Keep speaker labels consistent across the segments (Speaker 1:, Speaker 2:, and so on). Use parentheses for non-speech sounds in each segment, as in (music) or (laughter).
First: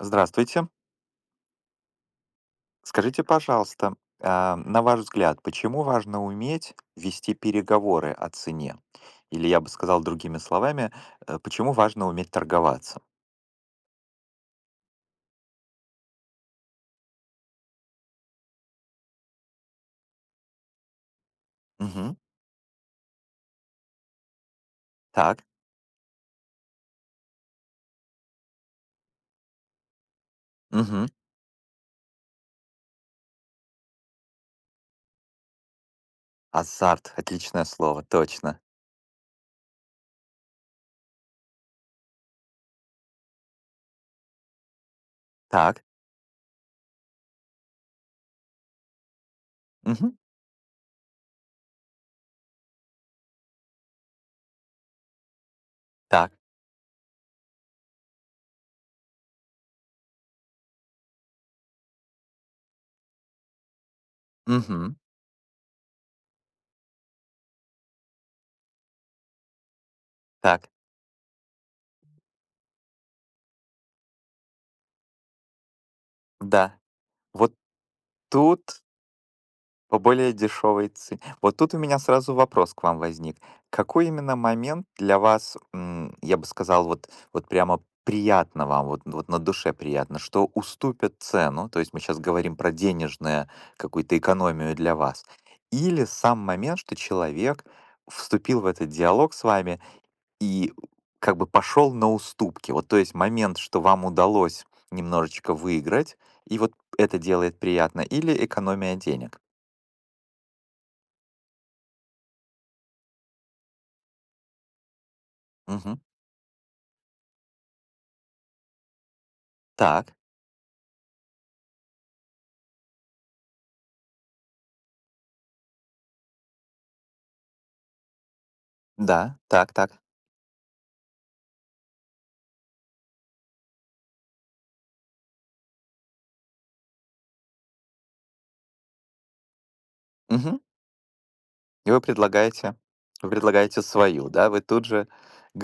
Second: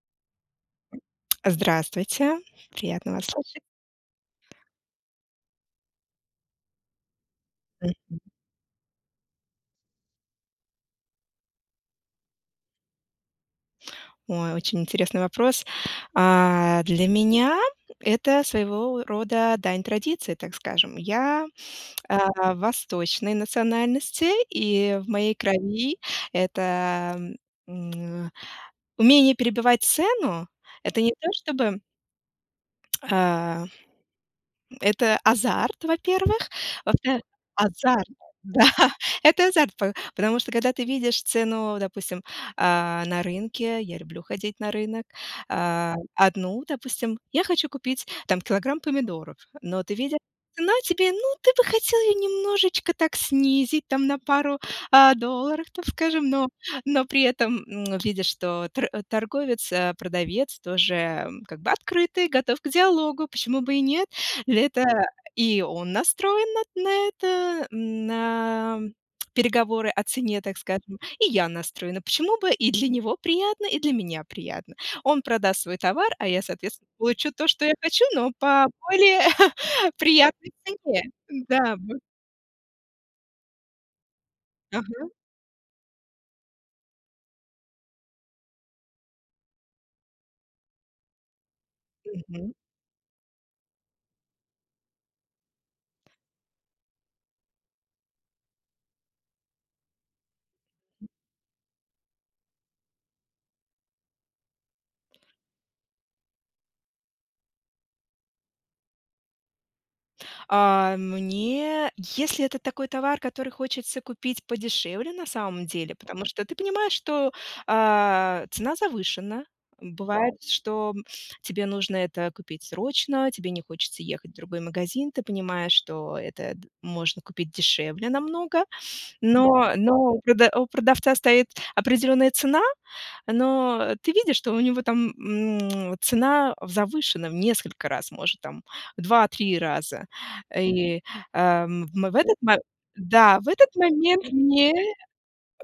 Speaker 1: Здравствуйте.
Speaker 2: Здравствуйте, приятно
Speaker 1: Скажите,
Speaker 2: вас слышать.
Speaker 1: пожалуйста, на ваш взгляд, почему важно уметь вести
Speaker 2: М,
Speaker 1: переговоры о цене? Или я бы сказал другими словами, почему важно уметь торговаться?
Speaker 2: Ой, очень интересный вопрос. Для меня это своего рода дань традиции, так скажем. Я
Speaker 1: Мгм.
Speaker 2: а, восточной национальности, и в моей
Speaker 1: Так.
Speaker 2: крови это м, умение перебивать цену. Это
Speaker 1: Мгм.
Speaker 2: не то, чтобы. (tsk) Это азарт, во-первых.
Speaker 1: Азарт.
Speaker 2: Во-вторых,
Speaker 1: Отличное слово.
Speaker 2: азарт.
Speaker 1: Точно.
Speaker 2: Да, (laughs) это азарт, по потому что когда ты видишь цену, допустим, на рынке, я люблю ходить на рынок,
Speaker 1: Так.
Speaker 2: 1, допустим, я хочу купить там килограмм помидоров, но ты
Speaker 1: Мгм.
Speaker 2: видишь, цена тебе, ну, ты бы хотел ее немножечко так снизить там на пару, долларов, так скажем,
Speaker 1: Так.
Speaker 2: но при этом, видишь, что торговец, продавец тоже, как бы открытый, готов к диалогу, почему бы и нет? Это,
Speaker 1: Мгм.
Speaker 2: и он настроен на это, на переговоры о цене, так
Speaker 1: Так.
Speaker 2: скажем, и я настроена. Почему бы, и для него приятно, и для меня приятно. Он продаст свой товар, а я,
Speaker 1: Да.
Speaker 2: соответственно, получу то,
Speaker 1: Вот
Speaker 2: что я хочу, но по
Speaker 1: тут
Speaker 2: более (laughs)
Speaker 1: По более
Speaker 2: приятной
Speaker 1: дешевой
Speaker 2: цене.
Speaker 1: цене. Вот тут
Speaker 2: Да,
Speaker 1: у
Speaker 2: б
Speaker 1: меня сразу вопрос к вам возник. Какой именно момент
Speaker 2: ага.
Speaker 1: для вас, я бы сказал, вот прямо приятно вам, вот на душе приятно, что уступят цену? То есть мы сейчас говорим про денежное, какую-то экономию для вас. Или сам момент, что человек вступил в этот диалог с вами и как бы пошел на уступки. Вот то есть момент, что вам удалось немножечко выиграть, и вот это делает приятно, или экономия денег?
Speaker 2: Мне, если это такой товар, который хочется купить подешевле на самом деле,
Speaker 1: Мгм.
Speaker 2: потому что ты понимаешь, что, цена завышена.
Speaker 1: Так,
Speaker 2: Бывает, да, что тебе нужно это купить срочно, тебе не хочется ехать в другой магазин, ты понимаешь, что это д можно купить дешевле намного. Да,
Speaker 1: да,
Speaker 2: но
Speaker 1: так, так.
Speaker 2: у продавца стоит определенная цена, но ты видишь, что у него там, цена в завышена в несколько раз, может, там, в 2-3 раза.
Speaker 1: Мгм.
Speaker 2: И,
Speaker 1: И
Speaker 2: в
Speaker 1: вы
Speaker 2: м в этот мо
Speaker 1: предлагаете
Speaker 2: Да, в этот момент
Speaker 1: свою, да? Вы
Speaker 2: мне
Speaker 1: тут же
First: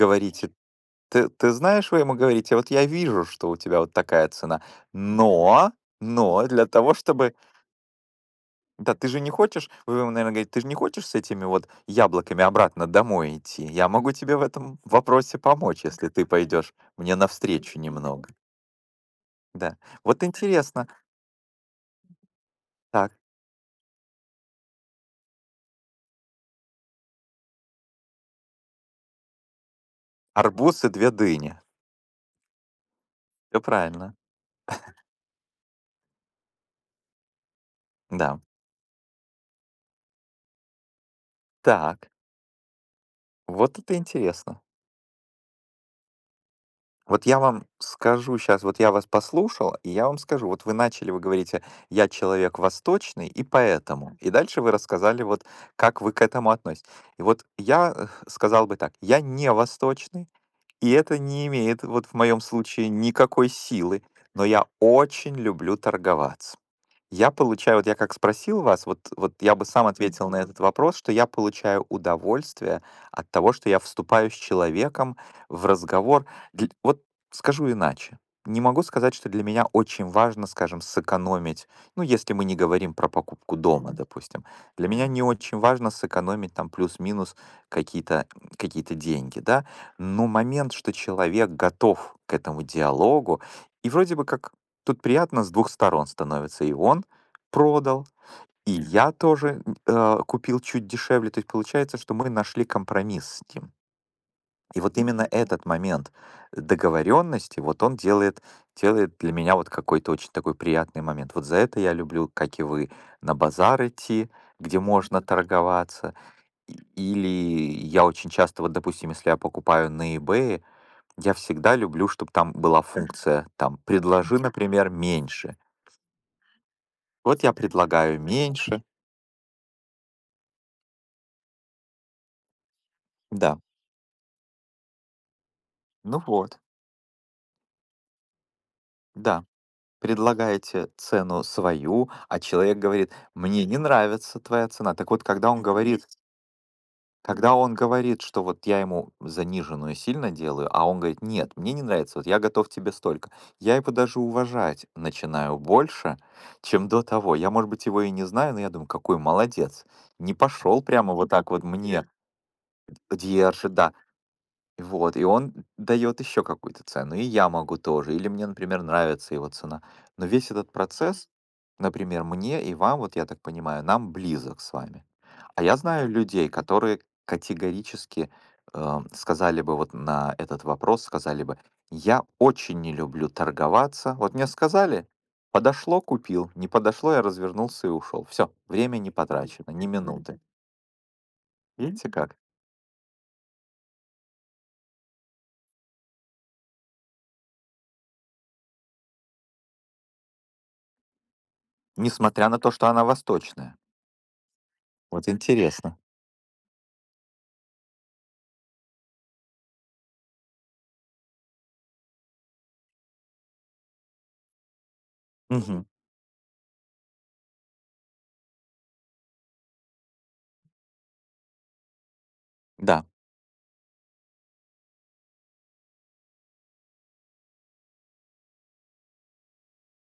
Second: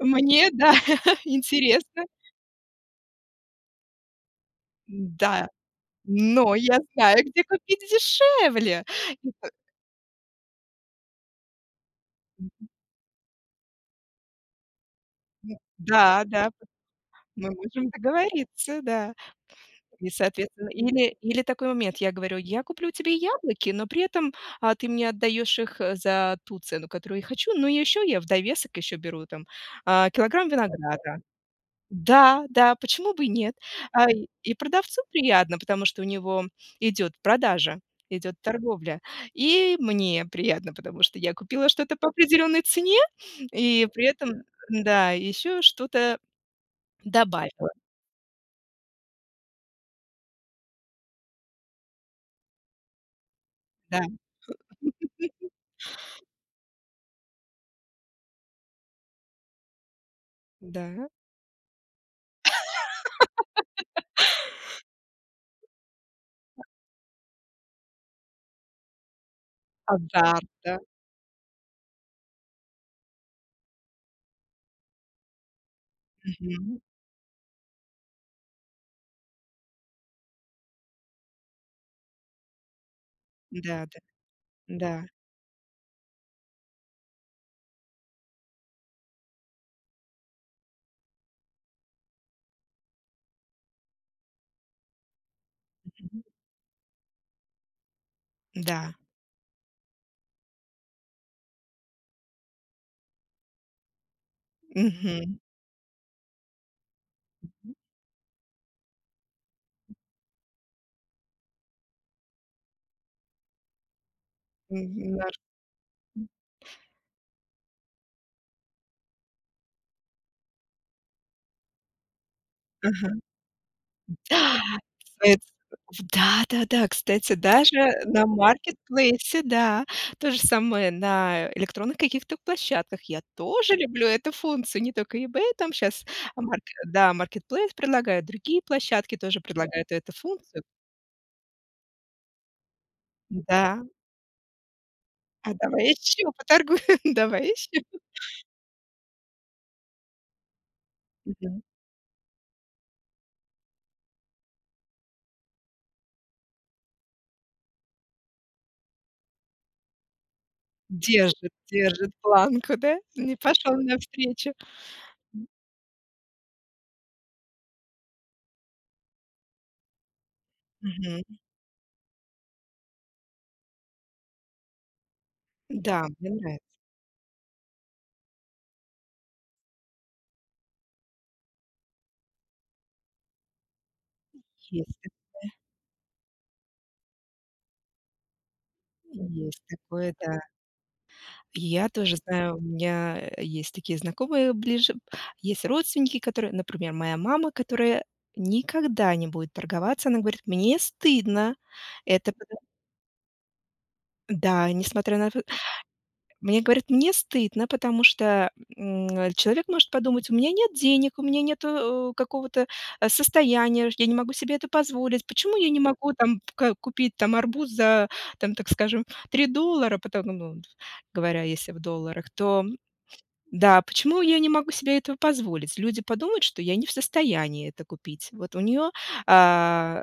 Speaker 2: мне, да, (laughs)
Speaker 1: "Ты знаешь", вы
Speaker 2: интересно.
Speaker 1: ему говорите: "Вот я вижу, что у тебя вот такая цена,
Speaker 2: Да,
Speaker 1: но но
Speaker 2: но
Speaker 1: для
Speaker 2: я
Speaker 1: того,
Speaker 2: знаю,
Speaker 1: чтобы".
Speaker 2: где купить дешевле.
Speaker 1: Да, ты же не
Speaker 2: И п
Speaker 1: хочешь, вы ему, наверное, говорите: "Ты же не хочешь с этими вот яблоками обратно домой идти? Я могу тебе в этом вопросе помочь, если
Speaker 2: Да,
Speaker 1: ты
Speaker 2: да,
Speaker 1: пойдешь мне
Speaker 2: мы
Speaker 1: навстречу
Speaker 2: можем
Speaker 1: немного".
Speaker 2: договориться, да.
Speaker 1: Да.
Speaker 2: И,
Speaker 1: Вот
Speaker 2: соответственно,
Speaker 1: интересно.
Speaker 2: или такой момент, я говорю: "Я куплю тебе
Speaker 1: Так,
Speaker 2: яблоки, но при этом, ты мне отдаешь их, за ту цену, которую я хочу". Но еще я в довесок еще беру там, килограмм
Speaker 1: арбуз и 2
Speaker 2: винограда.
Speaker 1: дыни.
Speaker 2: Да, да, почему бы и нет?
Speaker 1: Всё правильно.
Speaker 2: И продавцу приятно, потому что у него идет продажа, идет
Speaker 1: Да.
Speaker 2: торговля. И мне приятно, потому что я купила что-то по
Speaker 1: Так.
Speaker 2: определенной цене
Speaker 1: Вот
Speaker 2: и
Speaker 1: это
Speaker 2: при этом,
Speaker 1: интересно.
Speaker 2: да, еще что-то
Speaker 1: Вот я вам
Speaker 2: добавила.
Speaker 1: скажу сейчас, вот я вас послушал, и я вам скажу, вот вы начали, вы говорите, я человек восточный, и
Speaker 2: Да,
Speaker 1: поэтому. И дальше вы рассказали, вот как вы к этому относитесь. И вот я сказал бы так, я не восточный, и
Speaker 2: да.
Speaker 1: это не имеет вот в моем случае никакой силы, но я очень люблю торговаться. Я получаю, вот я как спросил вас, вот, вот я бы сам ответил на
Speaker 2: Азарт,
Speaker 1: этот
Speaker 2: да.
Speaker 1: вопрос, что я получаю удовольствие от того, что я вступаю с человеком в разговор. Вот скажу иначе. Не могу сказать, что для меня очень важно, скажем, сэкономить, ну, если мы не говорим про покупку
Speaker 2: Да,
Speaker 1: дома, мгм,
Speaker 2: да,
Speaker 1: допустим. Для
Speaker 2: да.
Speaker 1: меня не очень важно сэкономить там плюс-минус какие-то какие деньги, да. Но момент, что человек готов к этому диалогу, и вроде бы как тут приятно с двух сторон
Speaker 2: Мгм.
Speaker 1: становится. И он продал, и
Speaker 2: Да.
Speaker 1: я тоже, купил чуть дешевле. То есть получается, что мы нашли компромисс с ним. И вот именно
Speaker 2: Мгм.
Speaker 1: этот момент договоренности, вот он делает для меня вот какой-то очень такой приятный момент. Вот за это я люблю, как и вы, на базар идти, где
Speaker 2: М,
Speaker 1: можно
Speaker 2: нар
Speaker 1: торговаться. Или я очень часто, вот, допустим, если я покупаю на "Ebay", я всегда люблю, чтобы там была
Speaker 2: Ага.
Speaker 1: функция, там: "Предложи, например,
Speaker 2: Эт
Speaker 1: меньше".
Speaker 2: Да-да-да, кстати,
Speaker 1: Вот я
Speaker 2: даже
Speaker 1: предлагаю
Speaker 2: на
Speaker 1: меньше.
Speaker 2: маркетплейсе, да. То же самое на электронных каких-то площадках. Я
Speaker 1: Да,
Speaker 2: тоже люблю эту функцию, не только eBay, там сейчас.
Speaker 1: ну вот,
Speaker 2: Да, маркетплейс предлагает, другие площадки тоже
Speaker 1: да.
Speaker 2: предлагают эту функцию.
Speaker 1: Предлагаете цену свою, а человек говорит, мне не
Speaker 2: Да,
Speaker 1: нравится твоя цена. Так вот,
Speaker 2: а давай еще поторгуем, (laughs) давай
Speaker 1: когда он
Speaker 2: еще.
Speaker 1: говорит, что вот я ему заниженную сильно делаю, а он говорит, нет,
Speaker 2: Мгм.
Speaker 1: мне не нравится, вот я готов тебе столько. Я его даже уважать начинаю больше, чем до того. Я, может быть, его и не знаю, но я думаю, какой молодец. Не пошел прямо вот так
Speaker 2: Держит,
Speaker 1: вот мне
Speaker 2: держит планку, да? Не пошел
Speaker 1: держит, да,
Speaker 2: навстречу.
Speaker 1: вот, и он дает еще какую-то цену, и я могу тоже, или мне, например, нравится его цена. Но весь этот
Speaker 2: Мгм.
Speaker 1: процесс, например, мне и вам, вот я так понимаю, нам близок с вами. А я
Speaker 2: Да,
Speaker 1: знаю
Speaker 2: мне
Speaker 1: людей,
Speaker 2: нравится.
Speaker 1: которые категорически сказали бы вот на этот вопрос, сказали бы, я очень не люблю торговаться. Вот мне
Speaker 2: Есть
Speaker 1: сказали, подошло, купил, не подошло, я развернулся и ушел. Все, время не
Speaker 2: есть
Speaker 1: потрачено, ни
Speaker 2: такое,
Speaker 1: минуты.
Speaker 2: да. Я
Speaker 1: Видите
Speaker 2: тоже
Speaker 1: как?
Speaker 2: знаю, у меня, есть такие знакомые ближе, есть родственники, которые, например, моя мама, которая никогда не будет торговаться. Она говорит: "Мне стыдно это
Speaker 1: Несмотря
Speaker 2: пода"
Speaker 1: на то, что она восточная.
Speaker 2: Да, несмотря на.
Speaker 1: Вот интересно.
Speaker 2: Мне говорят: "Мне стыдно, потому что, человек может подумать: у меня нет денег, у меня нет какого-то, состояния, я не могу себе это позволить. Почему я не
Speaker 1: Мгм.
Speaker 2: могу там ка купить там арбуз за, там, так скажем, $3?" Потом, ну, говоря, если в долларах, то
Speaker 1: Да.
Speaker 2: да, почему я не могу себе этого позволить? Люди подумают, что я не в состоянии это купить. Вот у нее а,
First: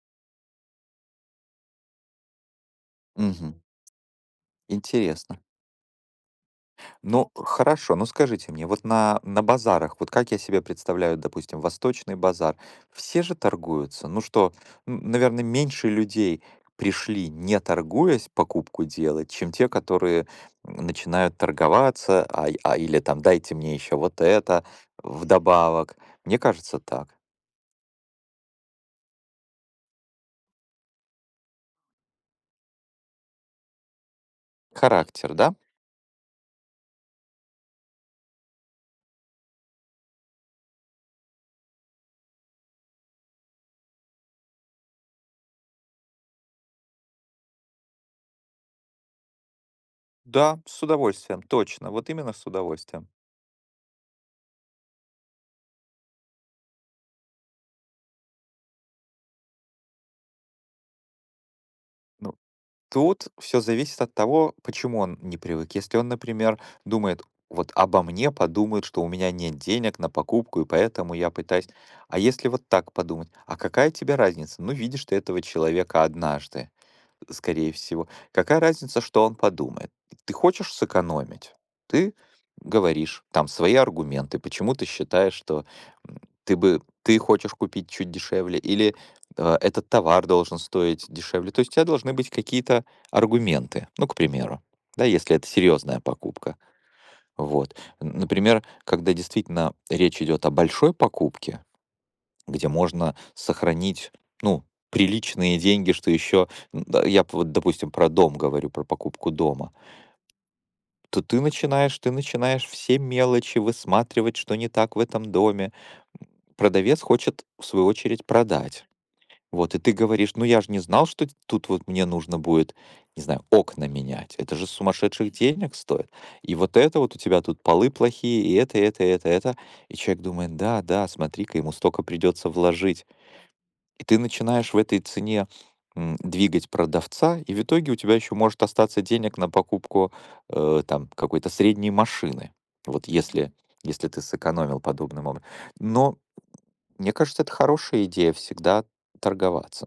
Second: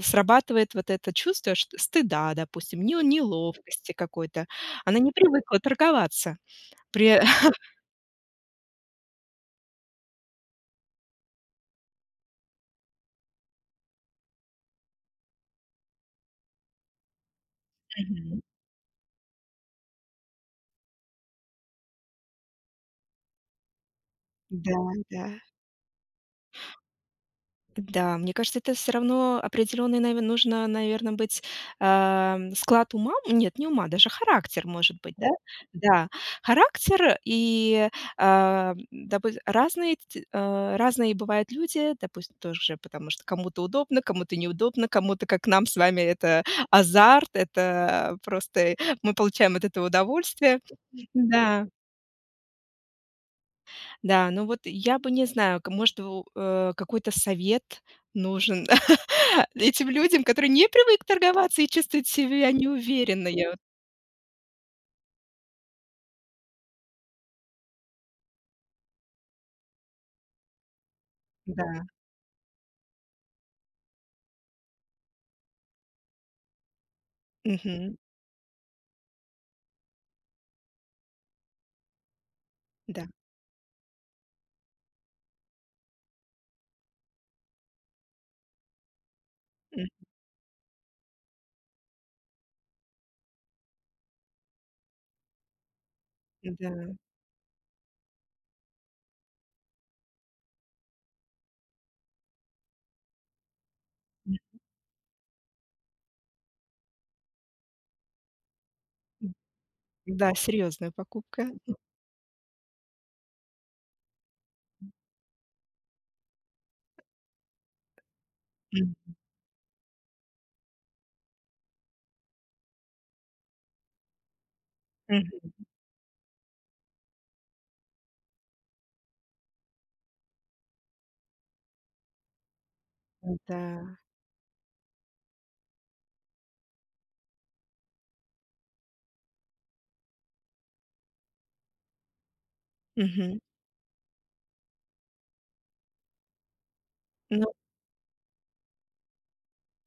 Speaker 2: срабатывает вот это чувство шт стыда, допустим, не
Speaker 1: Мгм.
Speaker 2: неловкости какой-то. Она не
Speaker 1: Интересно.
Speaker 2: привыкла торговаться. При
Speaker 1: Ну,
Speaker 2: (laughs)
Speaker 1: хорошо. Ну, скажите мне, вот на базарах, вот как я себе представляю, допустим, восточный базар, все же торгуются? Ну что, наверное, меньше людей пришли, не торгуясь,
Speaker 2: Мгм.
Speaker 1: покупку делать, чем те, которые, начинают торговаться, или там: "Дайте мне еще вот это
Speaker 2: Да, да.
Speaker 1: вдобавок". Мне кажется так.
Speaker 2: Да, мне кажется, это все равно определенный, наверно, нужно, наверно, быть, склад ума, нет, не ума, даже характер, может быть, да?
Speaker 1: Характер, да?
Speaker 2: Да, характер и, а, допу разные т а, разные бывают люди, допустим, тоже, потому что кому-то удобно, кому-то неудобно, кому-то, как нам с вами, это азарт, это просто мы получаем от этого удовольствие.
Speaker 1: Да, с удовольствием,
Speaker 2: Да.
Speaker 1: точно. Вот именно с удовольствием.
Speaker 2: Да, ну вот я бы не знаю, к может, какой-то совет нужен (laughs) этим людям, которые не привык торговаться и чувствуют
Speaker 1: Ну,
Speaker 2: себя неуверенно.
Speaker 1: тут
Speaker 2: Я вот.
Speaker 1: все зависит от того, почему он не привык. Если он, например, думает: "Вот обо мне подумают, что у меня нет денег на покупку, и поэтому я пытаюсь".
Speaker 2: Да.
Speaker 1: А если вот так подумать: "А какая тебе разница? Ну, видишь ты этого человека однажды". Скорее
Speaker 2: Мгм.
Speaker 1: всего. Какая разница, что он подумает? Ты хочешь сэкономить? Ты
Speaker 2: Да.
Speaker 1: говоришь там свои аргументы, почему ты считаешь, что м, ты хочешь купить чуть дешевле, или
Speaker 2: М,
Speaker 1: этот товар должен стоить дешевле. То есть у тебя должны быть какие-то аргументы. Ну, к примеру, да, если это серьезная покупка.
Speaker 2: да.
Speaker 1: Вот. Например, когда действительно речь идет о большой покупке, где можно сохранить,
Speaker 2: М,
Speaker 1: ну, приличные деньги, что еще, да, я вот, допустим, про дом говорю, про покупку дома,
Speaker 2: Да, серьезная
Speaker 1: то
Speaker 2: покупка.
Speaker 1: ты начинаешь все мелочи высматривать, что не так в этом доме. Продавец хочет, в свою очередь, продать.
Speaker 2: М.
Speaker 1: Вот, и ты говоришь, ну я же не знал, что тут вот мне нужно будет, не знаю, окна менять. Это же сумасшедших
Speaker 2: Мгм.
Speaker 1: денег стоит. И вот это вот у тебя тут полы плохие, и это, и это, и это, и это. И человек думает, да, да, смотри-ка, ему столько придется вложить.
Speaker 2: Да.
Speaker 1: И ты начинаешь в этой цене, двигать продавца, и в итоге у тебя еще может остаться денег на покупку, там, какой-то средней машины. Вот
Speaker 2: Мгм.
Speaker 1: если если ты сэкономил подобным образом. Но мне кажется,
Speaker 2: Ну,
Speaker 1: это хорошая идея всегда торговаться.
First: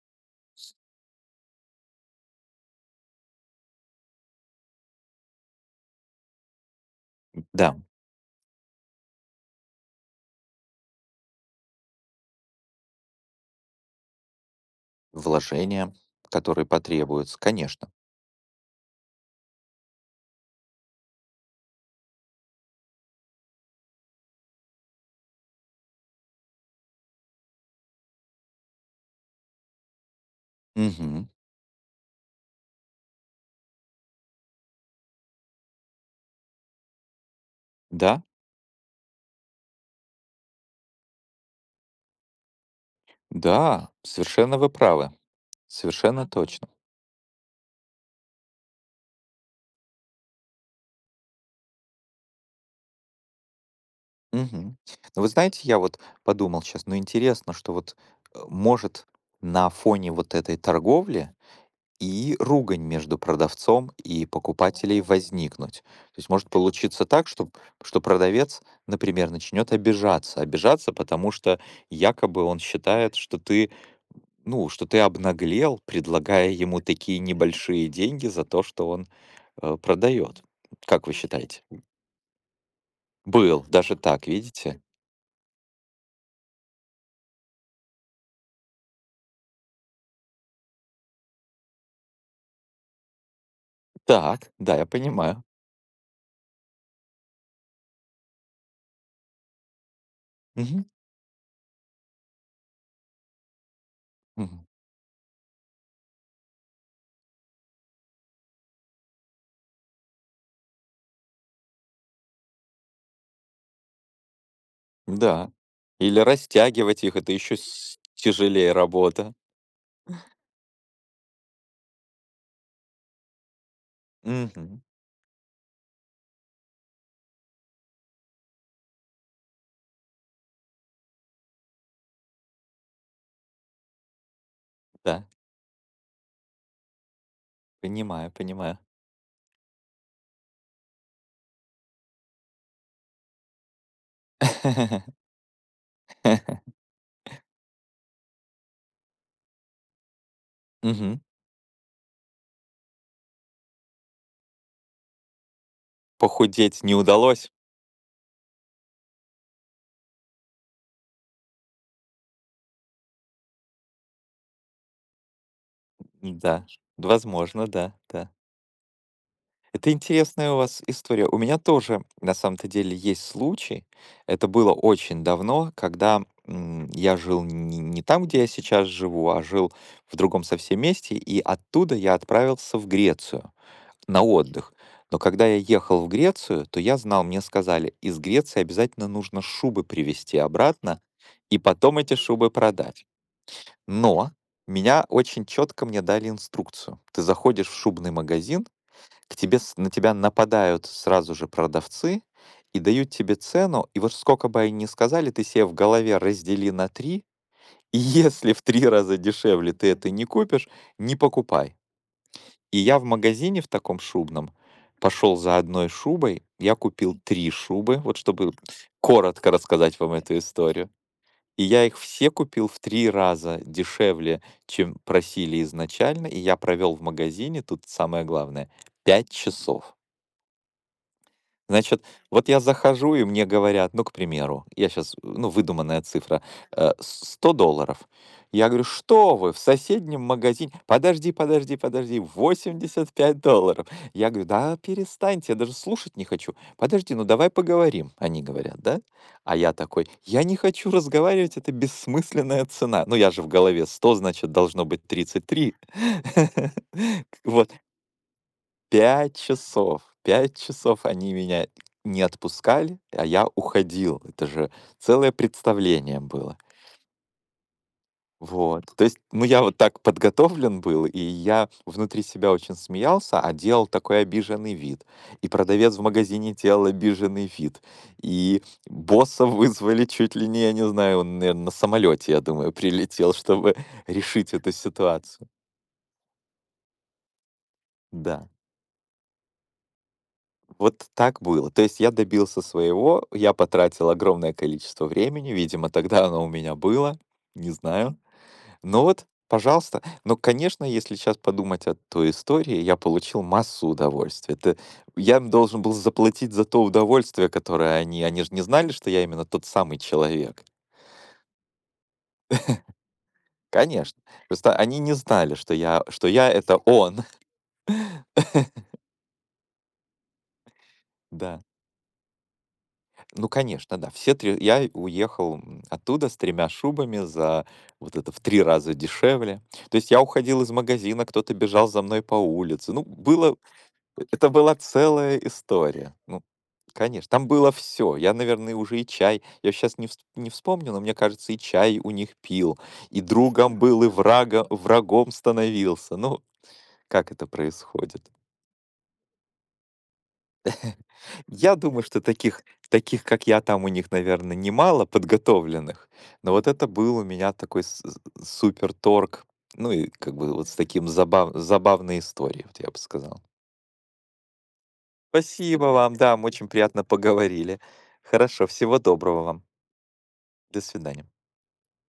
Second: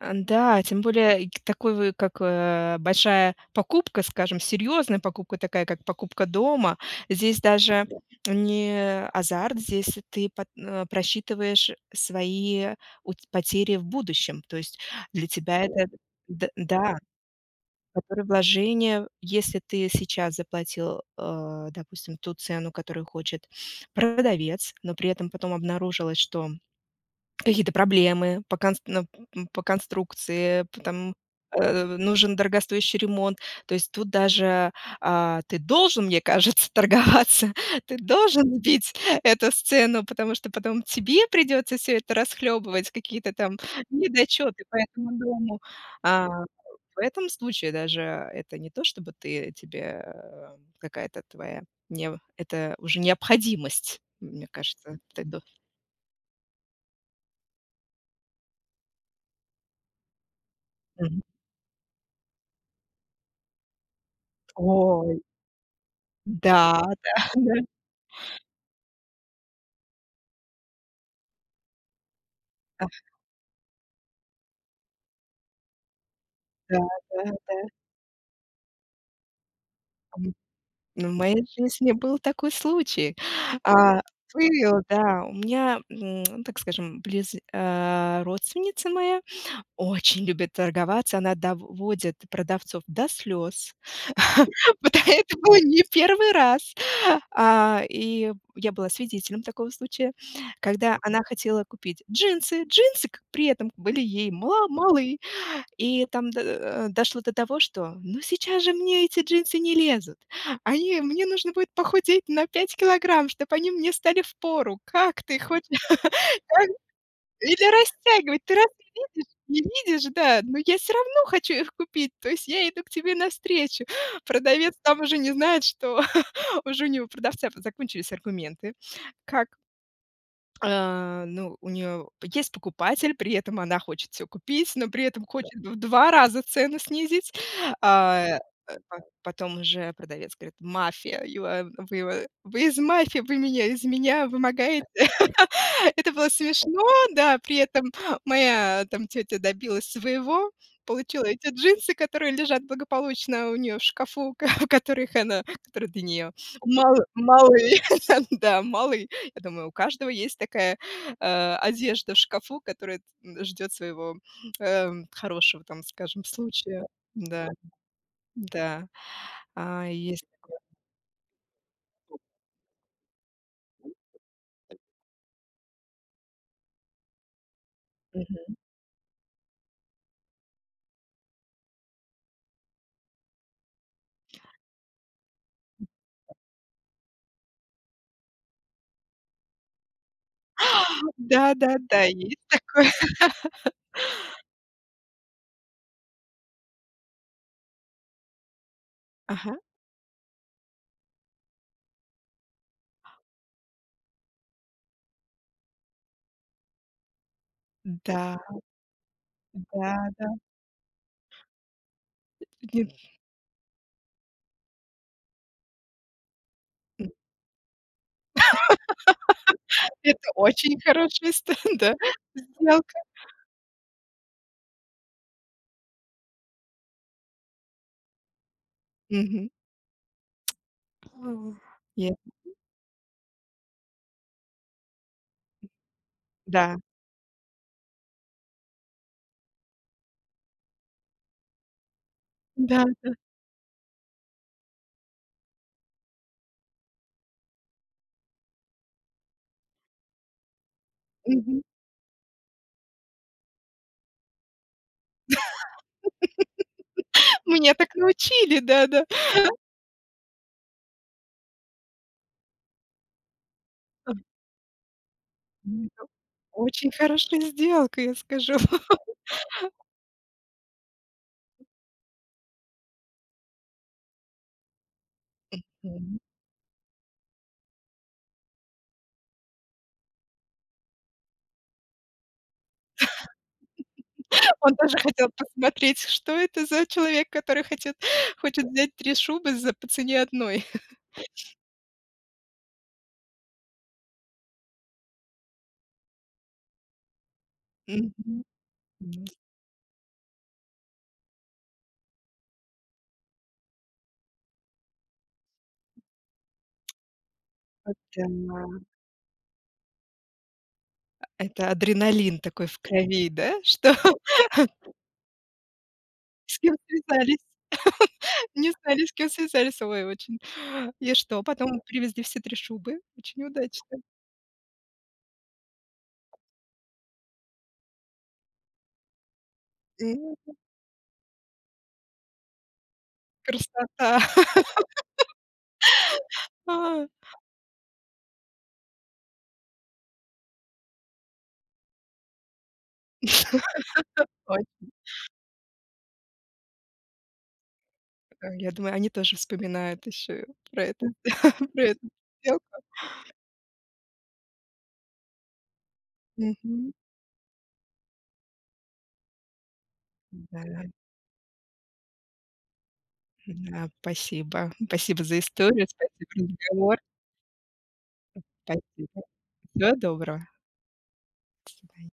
Speaker 2: Да, тем более и к такой вы, как, большая покупка, скажем, серьезная покупка, такая как покупка дома. Здесь
Speaker 1: Да,
Speaker 2: даже не азарт, здесь ты просчитываешь свои ут потери в будущем. То есть для тебя это
Speaker 1: вложения,
Speaker 2: д
Speaker 1: которые
Speaker 2: да,
Speaker 1: потребуются, конечно.
Speaker 2: которые вложения, если ты сейчас заплатил, допустим, ту цену, которую хочет продавец, но при этом потом обнаружилось, что какие-то проблемы по конст ну, по конструкции, п там,
Speaker 1: Мгм.
Speaker 2: нужен дорогостоящий ремонт. То есть тут даже, ты должен, мне кажется, (laughs) торговаться, ты
Speaker 1: Да,
Speaker 2: должен сбить эту сцену, потому что потом тебе придется все это расхлебывать, какие-то там
Speaker 1: да, совершенно
Speaker 2: недочеты
Speaker 1: вы
Speaker 2: по этому
Speaker 1: правы.
Speaker 2: дому.
Speaker 1: Совершенно,
Speaker 2: А,
Speaker 1: ага, точно.
Speaker 2: в этом случае даже это не то, чтобы ты тебе, какая-то твоя не, это уже необходимость, мне
Speaker 1: Мгм.
Speaker 2: кажется.
Speaker 1: Ну,
Speaker 2: Ты
Speaker 1: вы
Speaker 2: до
Speaker 1: знаете, я вот подумал сейчас. Ну, интересно, что вот, может, на фоне вот этой
Speaker 2: Мгм.
Speaker 1: торговли и ругань между продавцом и покупателей
Speaker 2: О,
Speaker 1: возникнуть. То есть может
Speaker 2: да,
Speaker 1: получиться
Speaker 2: да,
Speaker 1: так, что продавец, например, начнет обижаться. Обижаться, потому что якобы он считает,
Speaker 2: (laughs)
Speaker 1: что ты, ну, что ты обнаглел, предлагая
Speaker 2: да,
Speaker 1: ему такие
Speaker 2: да, да, да.
Speaker 1: небольшие деньги за то, что он,
Speaker 2: М,
Speaker 1: продает. Как
Speaker 2: ну, в
Speaker 1: вы
Speaker 2: моей
Speaker 1: считаете?
Speaker 2: жизни был такой случай.
Speaker 1: Был, даже
Speaker 2: А,
Speaker 1: так,
Speaker 2: Был,
Speaker 1: видите?
Speaker 2: да. У меня, ну, так скажем, родственница моя очень любит торговаться. Она доводит продавцов до слез.
Speaker 1: Так, да,
Speaker 2: (laughs)
Speaker 1: я
Speaker 2: Вот это
Speaker 1: понимаю.
Speaker 2: был (laughs) не первый раз. И я была свидетелем такого случая,
Speaker 1: Мгм,
Speaker 2: когда она хотела купить джинсы. Джинсы к при этом были ей
Speaker 1: мгм.
Speaker 2: мала малы. И там дошло до того, что: "Ну, сейчас же мне эти джинсы не лезут. Они, мне нужно будет похудеть на 5 килограмм, чтобы они мне стали впору. Как ты
Speaker 1: Да.
Speaker 2: хочешь,
Speaker 1: Или
Speaker 2: как?
Speaker 1: растягивать их — это еще
Speaker 2: Или растягивать? Ты раз
Speaker 1: тяжелее
Speaker 2: не
Speaker 1: работа.
Speaker 2: видишь? Не видишь, да, но я все равно хочу их купить, то есть я иду к тебе навстречу". Продавец
Speaker 1: Мгм.
Speaker 2: там уже не знает, что (laughs) уже у него, у продавца, закончились аргументы, как. Ну, у нее есть покупатель, при этом она хочет все купить, но при этом,
Speaker 1: Да,
Speaker 2: да, хочет в 2 раза цену снизить.
Speaker 1: понимаю,
Speaker 2: А, э,
Speaker 1: понимаю.
Speaker 2: по Потом уже продавец говорит: "Мафия, you are вы из мафии, вы меня из меня вымогаете".
Speaker 1: (laughs)
Speaker 2: (laughs) Это было смешно, да. При этом моя, там, тетя добилась своего,
Speaker 1: Мгм.
Speaker 2: получила эти джинсы, которые лежат благополучно у нее в шкафу, (laughs) ко в которых она которые для неё
Speaker 1: Похудеть не удалось?
Speaker 2: малы. (laughs) Да, малый. Я думаю, у каждого есть такая, одежда в шкафу, которая, ждет своего, хорошего, там, скажем,
Speaker 1: Да,
Speaker 2: случая. Да,
Speaker 1: возможно, да, да.
Speaker 2: да,
Speaker 1: Это
Speaker 2: есть.
Speaker 1: интересная у вас история. У меня тоже, на самом-то деле, есть случай. Это было очень давно, когда, я жил не там, где я
Speaker 2: Мгм.
Speaker 1: сейчас живу, а жил в другом совсем месте, и оттуда я отправился в Грецию. На отдых. Но когда я ехал в Грецию, то я знал, мне сказали, из Греции обязательно нужно шубы привезти обратно
Speaker 2: (gasps)
Speaker 1: и потом
Speaker 2: Да-да-да,
Speaker 1: эти
Speaker 2: есть
Speaker 1: шубы
Speaker 2: такое.
Speaker 1: продать. Но меня очень четко мне дали инструкцию. Ты заходишь в шубный магазин, к
Speaker 2: Ага.
Speaker 1: тебе, на тебя нападают сразу же продавцы и дают тебе цену, и вот сколько бы они ни сказали, ты себе в голове раздели на три, и
Speaker 2: Да,
Speaker 1: если в три раза дешевле ты это не
Speaker 2: да-да.
Speaker 1: купишь, не покупай. И
Speaker 2: Нет,
Speaker 1: я в магазине в таком шубном пошел за одной шубой. Я
Speaker 2: м,
Speaker 1: купил 3 шубы, вот чтобы коротко рассказать вам
Speaker 2: это
Speaker 1: эту
Speaker 2: очень
Speaker 1: историю.
Speaker 2: хорошая ст
Speaker 1: И
Speaker 2: (laughs)
Speaker 1: я
Speaker 2: да,
Speaker 1: их все купил в
Speaker 2: сделка.
Speaker 1: 3 раза дешевле, чем просили изначально. И я провел в магазине, тут самое главное, пять
Speaker 2: Мгм.
Speaker 1: часов.
Speaker 2: Мгм.
Speaker 1: Значит,
Speaker 2: Е
Speaker 1: вот я захожу, и мне говорят, ну, к примеру, я сейчас, ну, выдуманная цифра,
Speaker 2: Да,
Speaker 1: э, с- долларов. Я говорю, что вы, в соседнем магазине, подожди, подожди, подожди,
Speaker 2: да,
Speaker 1: $85. Я говорю, да перестаньте, я даже слушать не хочу. Подожди, ну давай поговорим, они говорят, да? А я такой, я не хочу разговаривать,
Speaker 2: мгм.
Speaker 1: это бессмысленная цена. Ну, я же в голове 100, значит, должно быть 33. (laughs) Вот,
Speaker 2: Меня так научили, да-да.
Speaker 1: 5 часов, 5 часов они меня не отпускали, а я уходил. Это же целое представление было.
Speaker 2: Очень хорошая сделка, я скажу.
Speaker 1: Вот. То есть, ну, я вот так подготовлен был, и я внутри себя очень смеялся, а делал такой обиженный вид. И продавец в
Speaker 2: (laughs)
Speaker 1: магазине делал обиженный вид. И босса вызвали чуть ли не, я не знаю, он, наверное, на самолете, я думаю, прилетел, чтобы решить эту
Speaker 2: Он даже хотел
Speaker 1: ситуацию.
Speaker 2: посмотреть, что это за человек, который хочет
Speaker 1: Да.
Speaker 2: взять 3 шубы за по цене одной.
Speaker 1: Вот так было. То есть я добился своего, я потратил огромное количество времени, видимо, тогда оно у меня было, не
Speaker 2: Мгм.
Speaker 1: знаю. Но
Speaker 2: М,
Speaker 1: вот, пожалуйста. Но, конечно, если сейчас подумать о той истории, я получил массу удовольствия. Это, я им должен был заплатить за то удовольствие,
Speaker 2: это
Speaker 1: которое они... Они же не
Speaker 2: да.
Speaker 1: знали, что я именно тот самый человек.
Speaker 2: Это адреналин такой в крови, да? (laughs) Что
Speaker 1: Конечно. Просто они не знали, что я
Speaker 2: с кем
Speaker 1: это он.
Speaker 2: связались? Не знали, с кем связались. Ой, очень. И
Speaker 1: (laughs)
Speaker 2: что,
Speaker 1: Да.
Speaker 2: потом привезли все 3 шубы? Очень
Speaker 1: Ну,
Speaker 2: удачно.
Speaker 1: конечно, да. Все 3. Я уехал, оттуда с тремя шубами за вот это в 3 раза дешевле. То есть я
Speaker 2: М,
Speaker 1: уходил из магазина, кто-то бежал за мной по улице. Ну, было
Speaker 2: Красота.
Speaker 1: это
Speaker 2: (laughs)
Speaker 1: была целая история. Ну, конечно, там было все. Я, наверное, уже и чай я сейчас не вспомню, но мне кажется, и чай у них пил, и другом был, и
Speaker 2: А, ой,
Speaker 1: врага врагом становился. Ну, как это происходит?
Speaker 2: я думаю, они тоже вспоминают еще про это. (laughs)
Speaker 1: Я
Speaker 2: Про эту
Speaker 1: думаю, что
Speaker 2: сделку.
Speaker 1: таких, как я, там у них, наверно, немало подготовленных. Но вот это
Speaker 2: Мгм.
Speaker 1: был у меня такой с супер торг. Ну и как бы
Speaker 2: Да.
Speaker 1: вот с таким забавной историей, вот я бы сказал.
Speaker 2: Да, спасибо. Спасибо за историю,
Speaker 1: Спасибо вам, да, мы
Speaker 2: спасибо за
Speaker 1: очень
Speaker 2: разговор.
Speaker 1: приятно поговорили. Хорошо, всего
Speaker 2: Спасибо.
Speaker 1: доброго вам.
Speaker 2: Всего доброго.
Speaker 1: До свидания.
Speaker 2: До свидания.